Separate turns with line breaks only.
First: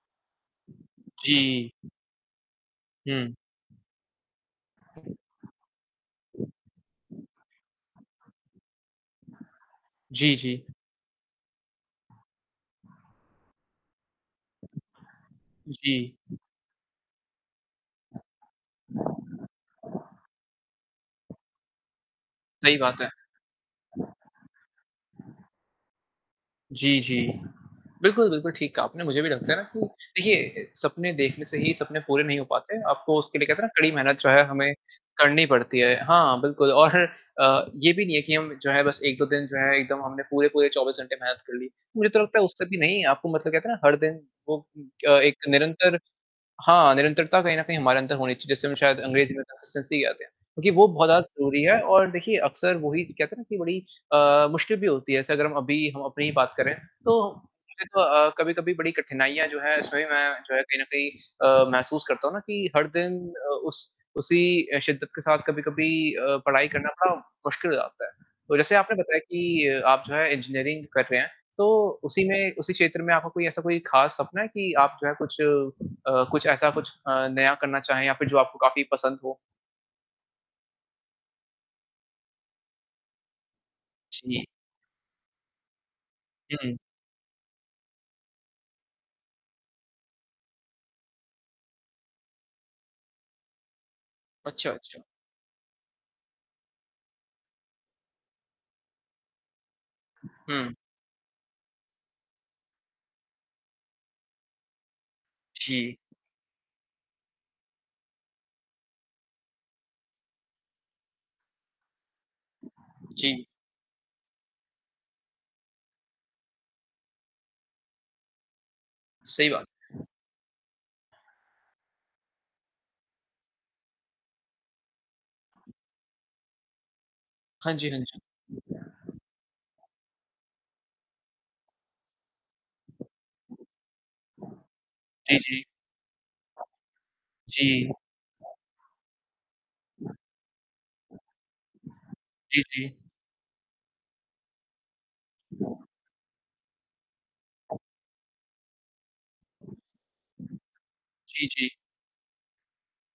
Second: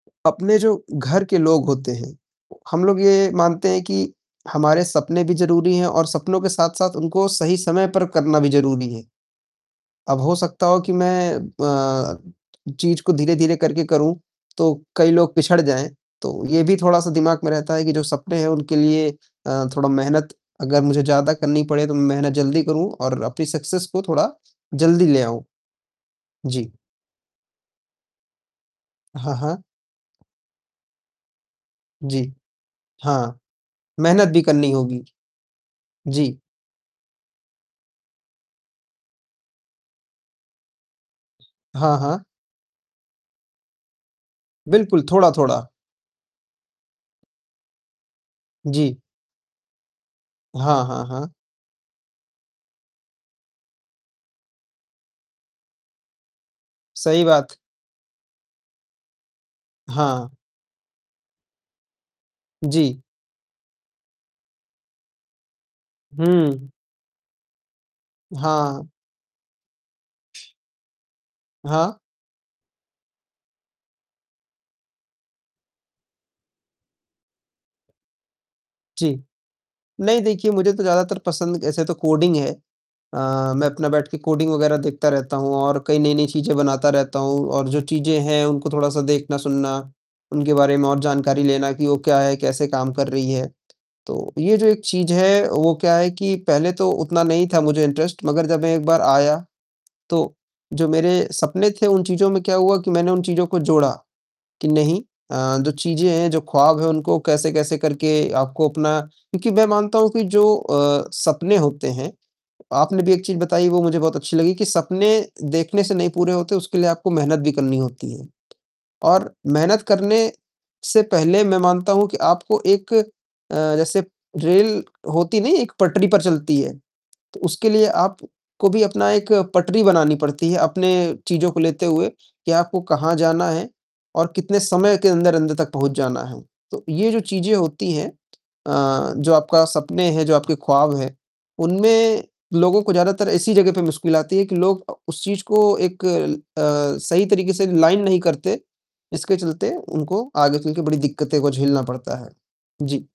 अपने जो घर के लोग
जी।
होते हैं, हम लोग ये
हुँ।
मानते हैं कि हमारे सपने भी ज़रूरी हैं और सपनों के साथ-साथ उनको सही समय पर करना भी ज़रूरी है। अब
जी,
हो सकता
जी।
हो कि मैं अ, चीज़ को धीरे-धीरे करके करूँ, तो कई लोग पिछड़ जाएँ,
जी।
तो ये भी थोड़ा-सा दिमाग में रहता है कि जो सपने हैं उनके लिए अ, थोड़ा मेहनत अगर मुझे ज़्यादा करनी पड़े, तो मैं मेहनत जल्दी
सही
करूँ
बात है।
और अपनी सक्सेस को थोड़ा जल्दी ले आऊँ। जी।
जी, जी। बिल्कुल, बिल्कुल, ठीक कहा आपने, मुझे भी
हाँ,
लगता है
हाँ।
ना कि देखिए, सपने देखने से ही सपने पूरे
जी,
नहीं हो पाते, आपको उसके
हाँ।
लिए क्या कहते हैं ना, कड़ी मेहनत जो
मेहनत भी
है
करनी
हमें
होगी।
करनी पड़ती है
जी।
हाँ, बिल्कुल और अ, ये भी नहीं है कि हम जो है बस 1-2 दिन जो है एकदम हमने पूरे-पूरे 24 घंटे मेहनत कर ली।
हाँ,
मुझे तो
हाँ।
लगता है उससे भी नहीं आपको मतलब कहते हैं ना हर दिन, वो
बिल्कुल,
क
थोड़ा,
एक
थोड़ा।
निरंतर हाँ, निरंतरता कहीं न कहीं हमारे अंदर होनी चाहिए, जिसे हम शायद
जी।
अंग्रेजी में कंसिस्टेंसी कहते हैं, क्योंकि
हाँ,
वो
हाँ,
बहुत ज़्यादा
हाँ।
ज़रूरी है और देखिए अक्सर वही कहते हैं ना कि बड़ी अ, मुश्किल भी होती है, जैसे अगर हम अभी हम अपनी ही बात करें,
सही
तो
बात।
सिर्फ अ, कभी-कभी बड़ी कठिनाइयाँ जो है इसमें मैं
हाँ।
भी जो है कहीं न कहीं अ, महसूस करता हूँ ना कि हर
जी।
दिन अ, उस उसी अ, शिद्दत के साथ कभी-कभी अ, पढ़ाई
हुँ।
करना थोड़ा मुश्किल हो जाता है। तो जैसे
हाँ।
आपने बताया कि आप जो है इंजीनियरिंग कर रहे हैं, तो
हाँ।
उसी में उसी क्षेत्र में आपको कोई ऐसा कोई ख़ास सपना है कि आप जो है कुछ अ, कुछ ऐसा कुछ अ, नया करना चाहें या फिर जो आपको काफ़ी पसंद
जी।
हो?
नहीं देखिए, मुझे तो ज़्यादातर पसंद ऐसे तो कोडिंग है। अ, मैं अपना बैठ के
जी।
कोडिंग वगैरह देखता रहता हूँ और कई नई-नई चीज़ें
हुँ।
बनाता रहता हूँ और जो चीज़ें हैं उनको थोड़ा-सा देखना, सुनना, उनके बारे में और जानकारी लेना कि वो क्या है, कैसे काम कर रही है। तो ये जो
अच्छा,
एक
अच्छा।
चीज़ है वो क्या है कि पहले तो उतना नहीं था मुझे इंटरेस्ट मगर जब मैं एक बार आया, तो
हुँ।
जो मेरे सपने थे उन चीज़ों में क्या हुआ कि मैंने उन चीज़ों को जोड़ा, कि नहीं अ, जो
जी।
चीज़ें हैं, जो ख्वाब हैं उनको कैसे-कैसे करके आपको अपना क्योंकि मैं मानता हूँ कि जो अ, सपने होते हैं आपने भी एक चीज़
जी।
बताई वो मुझे बहुत अच्छी लगी कि सपने देखने से नहीं पूरे होते, उसके लिए आपको मेहनत भी करनी होती है, और
सही बात।
मेहनत करने से पहले मैं मानता हूँ कि आपको एक अ, जैसे रेल होती नहीं, एक पटरी पर चलती है तो उसके
हाँ
लिए
जी, हाँ जी।
आपको भी अपना एक पटरी बनानी पड़ती है अपने चीज़ों को लेते हुए, कि आपको कहाँ जाना है और कितने समय के
जी,
अंदर-अंदर
जी।
तक पहुँच जाना है। तो ये जो चीज़ें
जी।
होती हैं अ, जो आपका सपने हैं, जो आपके ख्वाब हैं, उनमें
जी,
लोगों
जी।
को ज़्यादातर ऐसी जगह पे मुश्किल आती है कि लोग अ, उस चीज़ को एक ल अ, सही तरीके से लाइन नहीं करते, इसके चलते उनको आगे चलके बड़ी दिक्कतें
जी,
को
जी।
झेलना पड़ता है। जी।